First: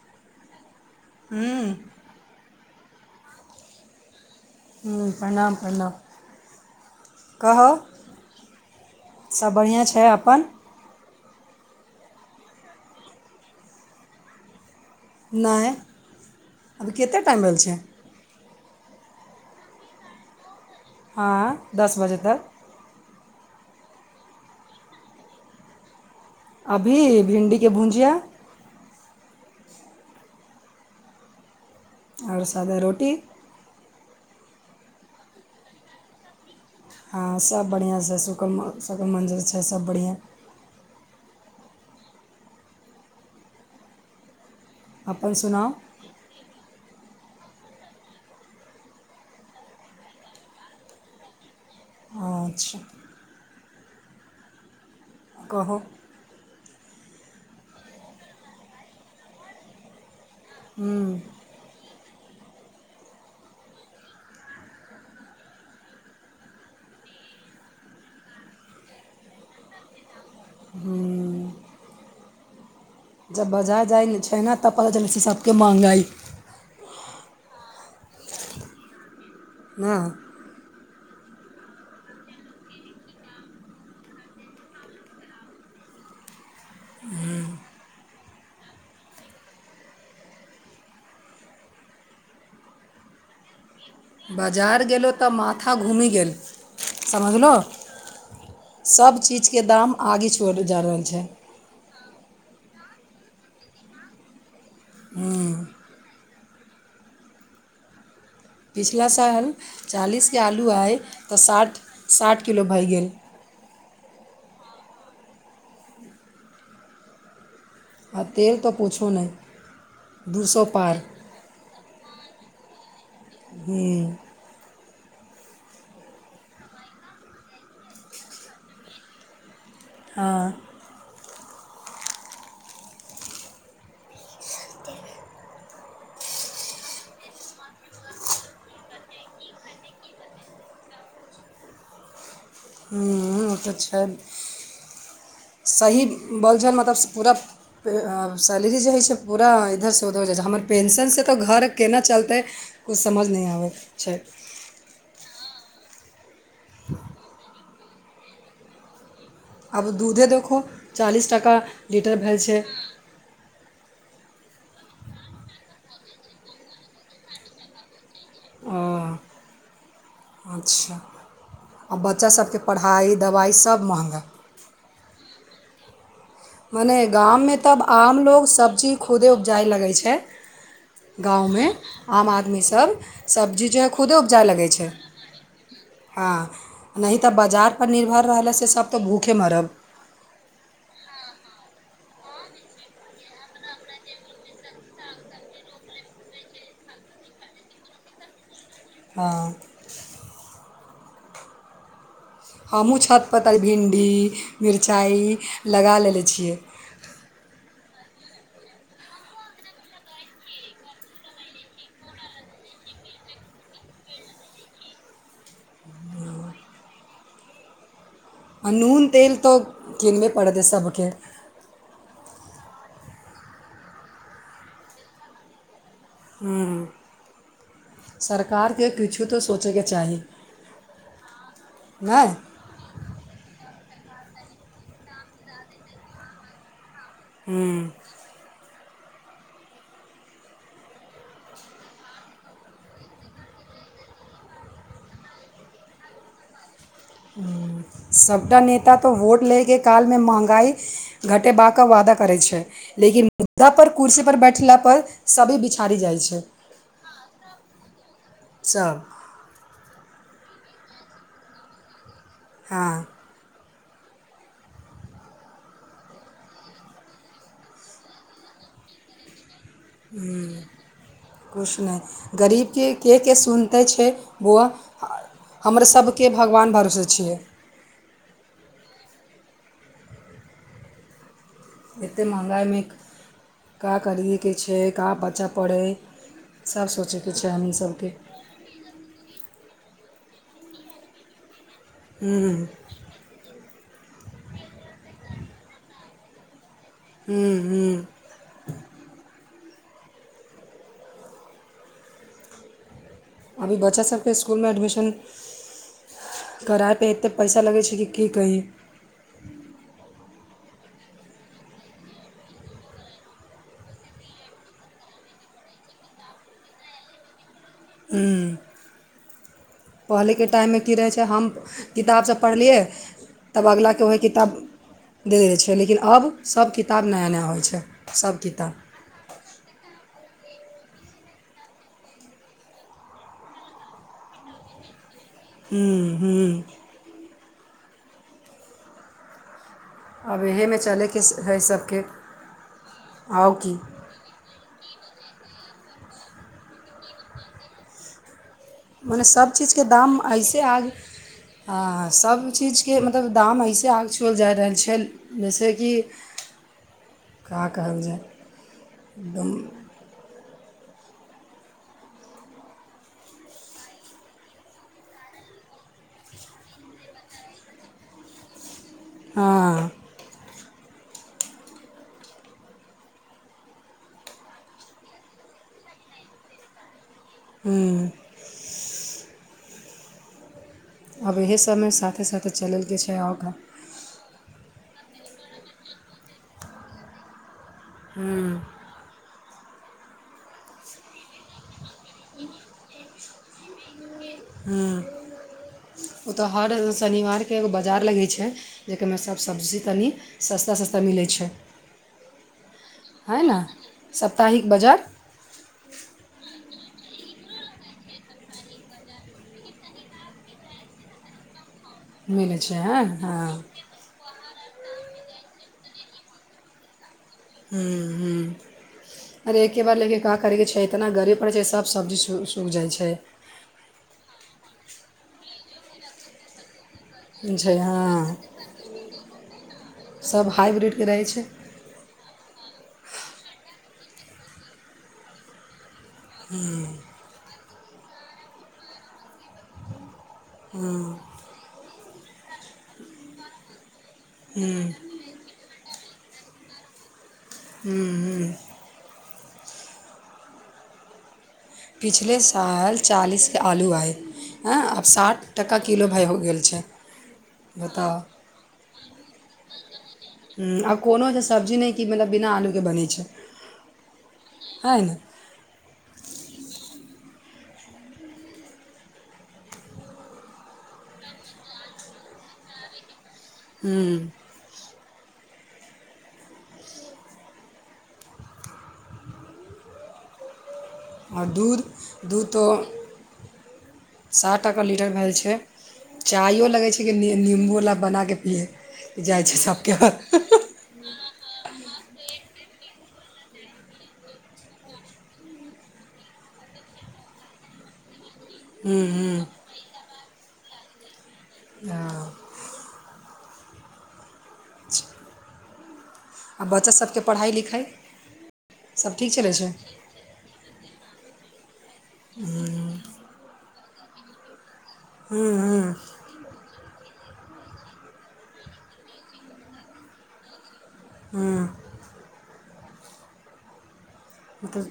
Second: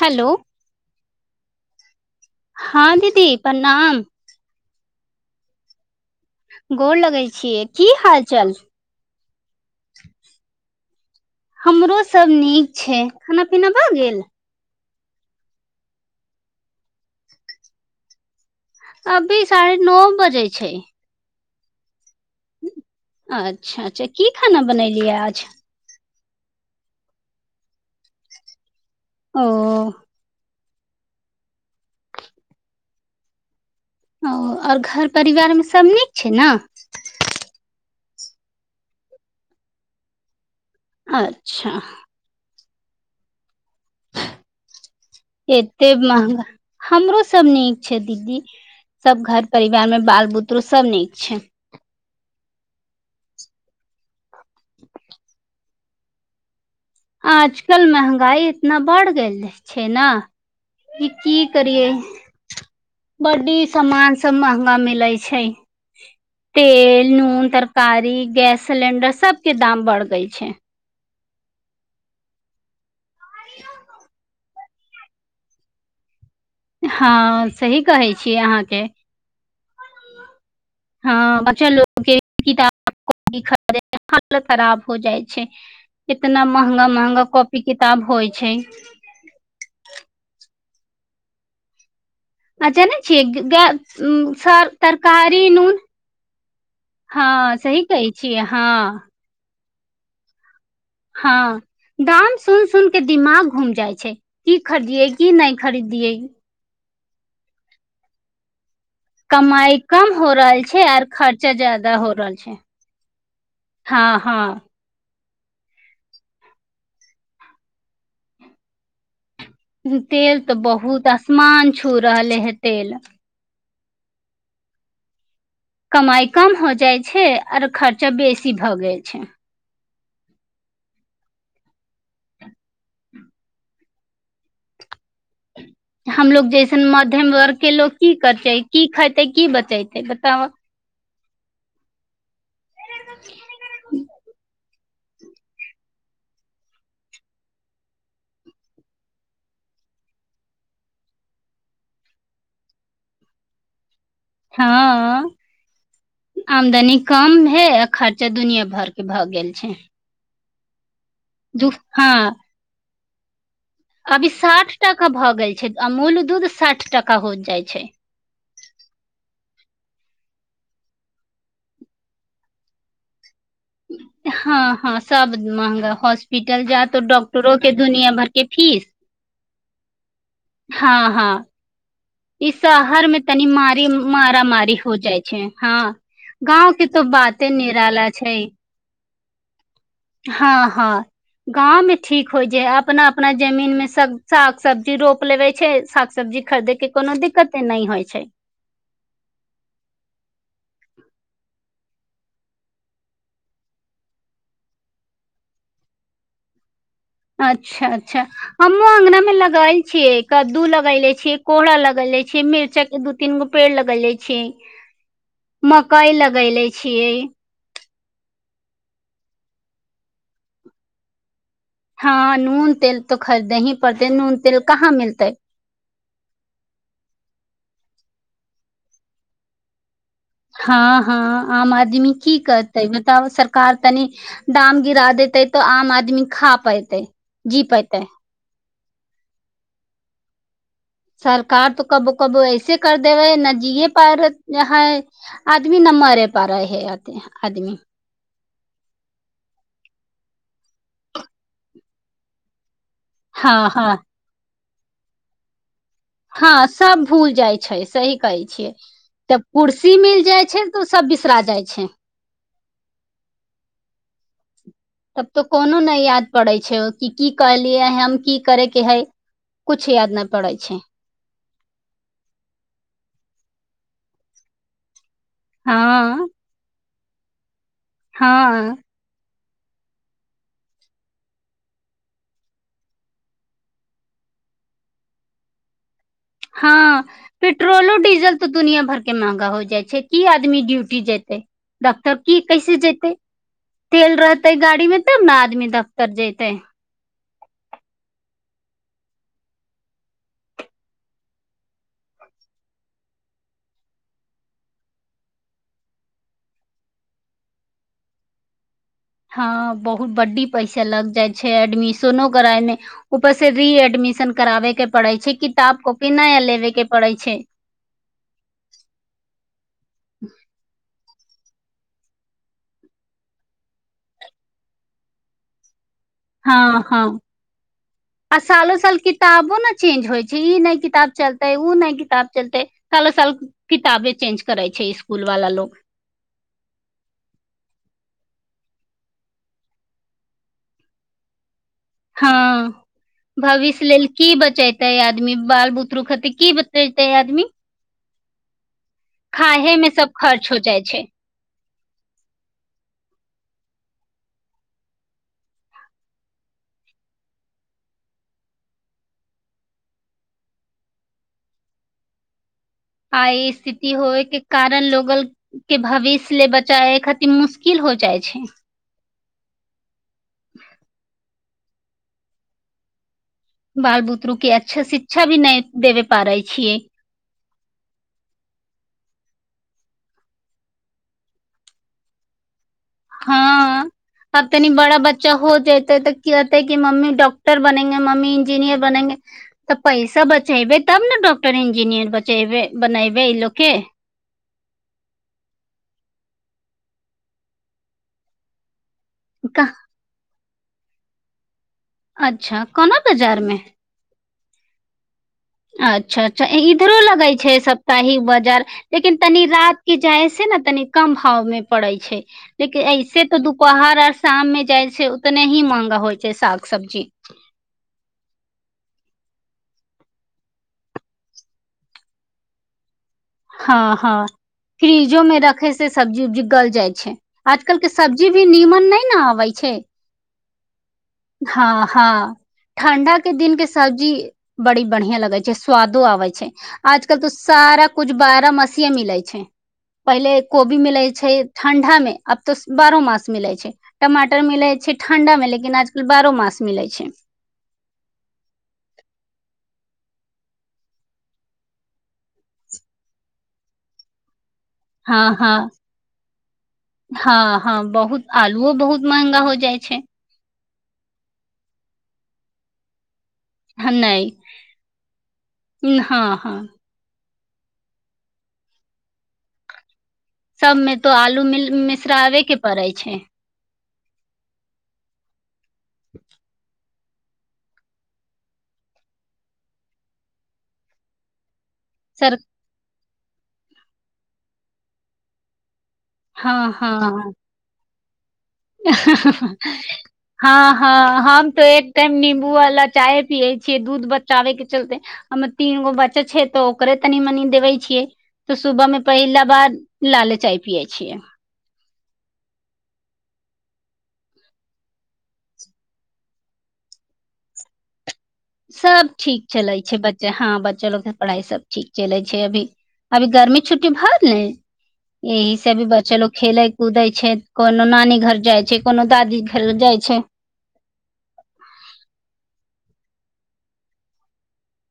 Hello ह्म हँ दीदी प्रणाम प्रणाम प्रणाम गोर लगै छियै कहौ की हाल चाल सब बढ़िआँ छै अपन हमरोसभ नीक छै खाना पीना भए गेल नहि अभी कतेक टाइम भेल छै अभी साढ़े नौ बजे छै हँ दस बजे तक अच्छा अच्छा की खाना बनेलियै आज अभी भिण्डीके भुजिया ओ और सादा रोटी ओ और घर परिवारमे सब नीक छै ने हँ सब बढ़िआँ शकल शकल मजिर छै सब बढ़िआँ [unintelligible] अच्छा अपन सुनाउ एते महगा हमरो सब नीक छै दीदी सब घर परिवार मे बाल बुतरू सब नीक छै अच्छा [inaudible] कहु आजकल महंगाई इतना बढ़ गेल छै ने कि की करिए बड्डी सामान सब महंगा मिलै छै तेल नून तरकारी गैस सिलेंडर सब के दाम बढ़ गई छै हू जब बजा जाइ छै नेऽ तऽ पता चलै छै सबके महंगाइ हँ सही कहै छीय अहाँके हं हँ बच्चा लोग के किताब कौपी खरिदय मे भारत खराब हो जाइ छै कितना महंगा महंगा कॉपी किताब होइ छै अ जानै छियै ग [unintelligible] ह्म बाजार गेलहुँ तऽ तरकारी माथा नून घूमि गेल हँ समझलहुँ सही कहै छिय हँ के दाम आगि छुअल जा रहल छै हँ दाम सुन सुन के दिमाग घूम जाइ छै की खरीदिये की नहि खरीदिये पिछला साल कमाई कम चालीस हो के रहल आलू छै रहै आर त खर्चा साठ जादा हो रहल साठ छै किलो भए गेल हँ हँ आ तेल तऽ पूछु नहि तेल दू तऽ सौ पार बहुत आसमान छू रहले हे तेल हू कमाइ कम हो जाइत छै आर खर्चा बेसी भऽ गेल छै हँ हमलोग जैसन मध्यम वर्गके लोग की करतै की खेतै की बचेतै बताउ ह तऽ छै सही बोलछ मतलब पूरा सैलरी जे होइ छै पूरा इधरसँ उधर हो जाइ छै हमर पेंशनसँ तऽ घर केना चलतै किछु समझ नहि आबै छै हँ आमदनी कम हेय खर्चा दुनिया भर के भग अब दूधे देखो चालीस टाका दू हँ लीटर भेल छै अभी साठि टाका भऽ गेल छै अमूल दूध साठि टाका हो जाइ छै ओ अच्छा आ बच्चा सभके पढ़ाइ दबाइ सब महँगा हँ हँ सब महंगा हॉस हॉस्पिटल जा तऽ मने डॉक्टरो गाममे के दुनिया भरके फीस सब जाइ लगै छै हँ हँ गाँवमे आम ई आदमी सब शहर मे तनि सब्जी जे मारी है खुदे उपजाए लगै मारामारी छै हो जाइ छै हँ हँ गाँव के तो नहि बाते निराला छै के मारब हँ हँ गाँवमे ठीक होइ जे हइ अपना अपना जमीनमे साग सब्जी रोप लेबै छै साग सब्जी खरीदयके कोनो दिक्कते नहि होइ छै हँ हमहूँ छत प तै भिंडी मिरचाइ लगा लेने छियै अच्छा अच्छा हमहुँ अंगना मे लगायल छियै कद्दू लगैले छियै कोहरा लगैले छीयै मिरचाई के दू तीन गो पेड़ लगैले छियै मकई लगैले छियै आ नून तेल तऽ किनबे पड़तै सभके हँ नून तेल तो खरीदने ही पड़तेै नून तेल कहाँ मिलतै ह सरकारके किछु तऽ सोचैके चाही हँ हँ आम आदमी नहि की करतै बताब सरकार तनी दाम गिरा देते तऽ आम आदमी खा पेते जी हूँ पायतै सरकार तो कबो कब ऐसे कर दे रहे है न जीयए पा रहै आदमी न मरे पा रहे है आदमी सभ नेता तऽ वोट लैके कालमे महगाइ घटेबाके वादा करै छै लेकिन हँ मुद्दा पर हँ कुर्सी पर बैठे लाप पर सभी बिचार हँ सब भूल जाइ छै सही कहै छियै सब तब कुर्सी मिल जाइ छै त सब बिसरा जाइ छै हँ तब तो कोनो नहि याद पड़ै छै कि की कहलियै हम की करयके हइ ह्म कुछ नहि गरीबके के के सुन तैऽ छै बौआ ह हमर हँ सबके भगवान भरोसे छै हँ एते महँगाइमे का करिये के छै का बच्चा पड़य हँ पेट्रोलो डीजल तऽ दुनिया भर के महगा हो जाइ छै की आदमी ड्यूटी जेतै डक्टर की कैसे जते तेल रहते गाड़ी में तब ने आदमी दर्जतै ह्म ह्म अभी बच्चासभके स्कुल मे एडमिशन करायपे एते पैसा लगै छै कि की कही हँ बहुत बड्डी पैसा लग जाइ छै एडमिशनो करायमे ऊपर से री एडमिशन कराबे के पड़ै छै किताब कॉपी नया लेबे के पड़ै छै ह्म पहिले के टाइम मे की रहे हम किताब सब पढ़ ली यइ तब अग्ला के ओहे किताब दे दइ छिइ लेकिन अब सभ हँ किताब हँ नया नया होइ छै सभ आ किताब सालो साल किताबो ने चेंज होइ छै ई नहि किताब चलते ओ नहि किताब चलते सालो साल किताबे चेंज करे छै इस ह्म्म ह्म आब इहेमे चलये के हइ सभ हँ भविष्य लेल की बचेतेै आदमी बाल बुद रु खति की बचेतै आदमी [unintelligible] मने खाहे सभचीजके मे सब दाम खर्च हो अइसे आ जाइ ग छै हँ सभचीजके मतलब दाम अइसे आग छुअल जा रहल छै जइसेक कि का कहल जाय एकदम आइ स्थिति होयके कारण लोगल के भविष्य ले बचाबै खातिर मुश्किल हो जाइ छै हँ बाल बुतरू के अच्छा शिक्षा भी नहि देबे पारै छियै ह्म आब इहे सभमे साथे साथे चलेलके छै अहाँक हँ अब तनी बड़ा बच्चा हो जेतै तऽ कियतइ कि मम्मी डॉ टर बनेंगे मम्मी हूँ इंजीनियर बनेंगे तऽ पैसा बचेबे तब ने डॉक्टर इंजीनियर बचेबे बनैबई इ लोक के हम्म ओतऽ हर शनिवारके एगो बाजार लगै छै जेकमे सब सब्जी तनी सस्ता सस्ता मिलै छै अच्छा कोना बाजारमे सप्ताहिक बजार अच्छा अच्छा इधरो लगै छै सप्ताही बाजार लेकिन तनी रात के जाय से ने तनि कम भाव मे पड़ै छै मिलै छै लेकिन हँ ऐसे तऽ हँ दुपहर आर शाममे जाइ छै उतने ही महंगा होइ छै साग सब्जी हम्म हम्म अरे ऐके बार लेकिन का करेके छै इतना गारी पड़ै छै सब सब्जी सूखि जाइ छै हँ हँ फ्रिजो में रखे से सब्जी उब्जी गल जाइ छै आजकल के सब्जी हँ भी नीमन नै ने आबै छै सभ हाइब्रिडके रहै छै हँ हँ ठण्डा के दिन के सब्जी बड़ी बढ़िया लगै छै स्वाद स्वादो अबै छै आज कल त सारा कुछ बारह मसीेए मिलै छै पहिले कोबी मिलै छै ठंडा मे आब तऽ बारहो मांस मिलै छै टमाटर मिल ह्म्म छैह ठण्डा में लेकिन ज बारहो मांस मिलै छै ह्म्म ह्म्म पिछले साल चालीसके आलू अइ हँ हँ छै हँ हँ बताउ बहुत आलुओ बहुत महंगा हो जाइ छै आ कोनो ए सब्जी नहि कि मतलब बिना आलूके बनै छै ह नहि हइ ने हँ हँ सभमे तो आलू मिश्राबेके पड़ै छै हम्म [inaudible] और दूध सर दूध तो सए टके लीटर भेल छैय हँ चायो लगै हँ छैय की नंबू बला बनाके हँ हँ हम तऽ त नमबू वाला चााय पिये छियै दूध बचाबे के चलते हम तीन गो बच्चे छै तऽ ओकरे तनी मनी देवै छियै तऽ सुबहमें हूँ हूँ पहिला बार लाले चाय पियए छिय हँ आ बच्चासभके पढ़ाइ लिखाइ सब ठीक चलै छैय बच्च हँ बच्चा लोग के पढ़ाई सब ठीक चलैत छैय अभी अभी घरमे छुटी भर ने हूँ एहि से हूँ भी बच्चा लोग खेलै कूदै छैय। कोनो नानी घर जाइ छैय कोनो दादी घर जाइ छैय हँ मतलब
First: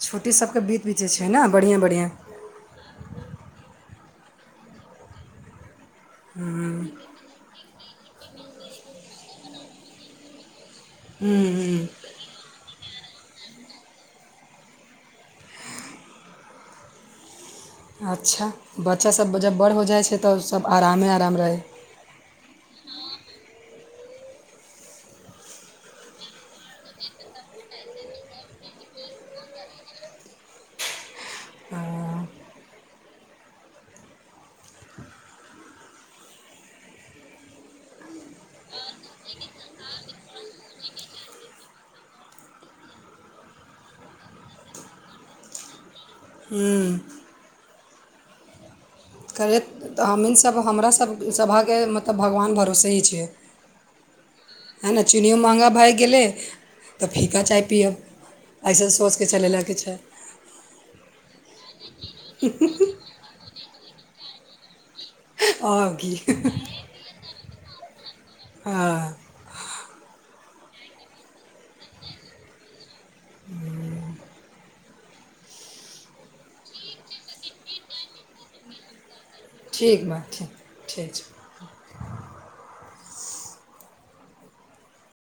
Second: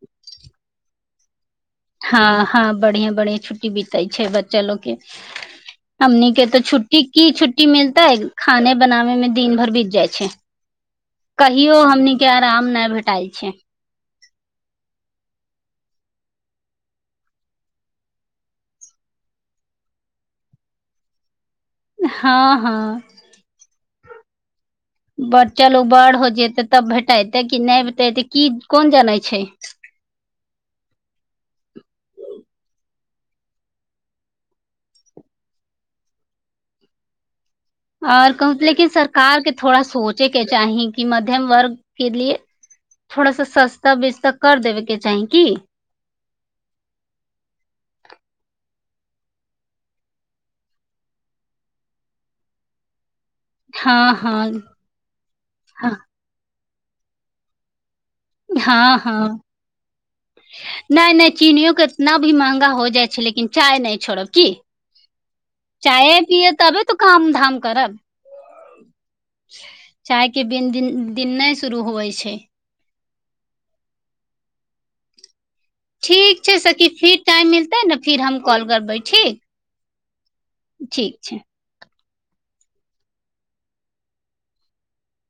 छोटी सबके बीत बीत जे छैय ने बढ़िआँ बढ़िआँ हँ हँ बढ़िया बढ़िया छुटी बी तै छैय बच्चा लोगके अम्मी के तऽ छुट्टी की छू रु्टी मिलतय खाने बनाबे में दिन भर बीत जाइ छैय। कहियो हमनी के आराम नहि भेठ चइ छैय अच्छा बच्चा सब जब बड़ हो जाइ छैय तऽ सब आरामे आराम रहै हँ हँ बड़ चलू बड़ हो जतै तब भेटयतै कि नहि भेटेतै की कोन जानै छैय हँ और कह लेकिन सरकार के थोड़ा सोचे के चाही कि मध्यम वर्ग के लिए थोड़ा सा सस्ता बेस्ता कर देबे के चाही की करैतऽ हमीसभ हमरास सभके मतलब भगवान भरोसे ही छियै हँ हँ ह ने चीनियो महँगा भ गेलै तऽ फीका चाय पियब अइसन हँ सोचि कऽ हँ चलय लएके छै नहि नहि चीनियो के न अभी महँगा हो जाइ छैय लेकिन चाय नहि छोड़ब की आओर की चाय पियए तबे तऽ काम धाम करब हँ चाय के बिन दिन दिन नहि शुरू होइ छैय ठीक छैय सखी फिर टाइम मिलतै ने फिर हम कॉल करबै ठीक ठीक बात ठीक ठीक छै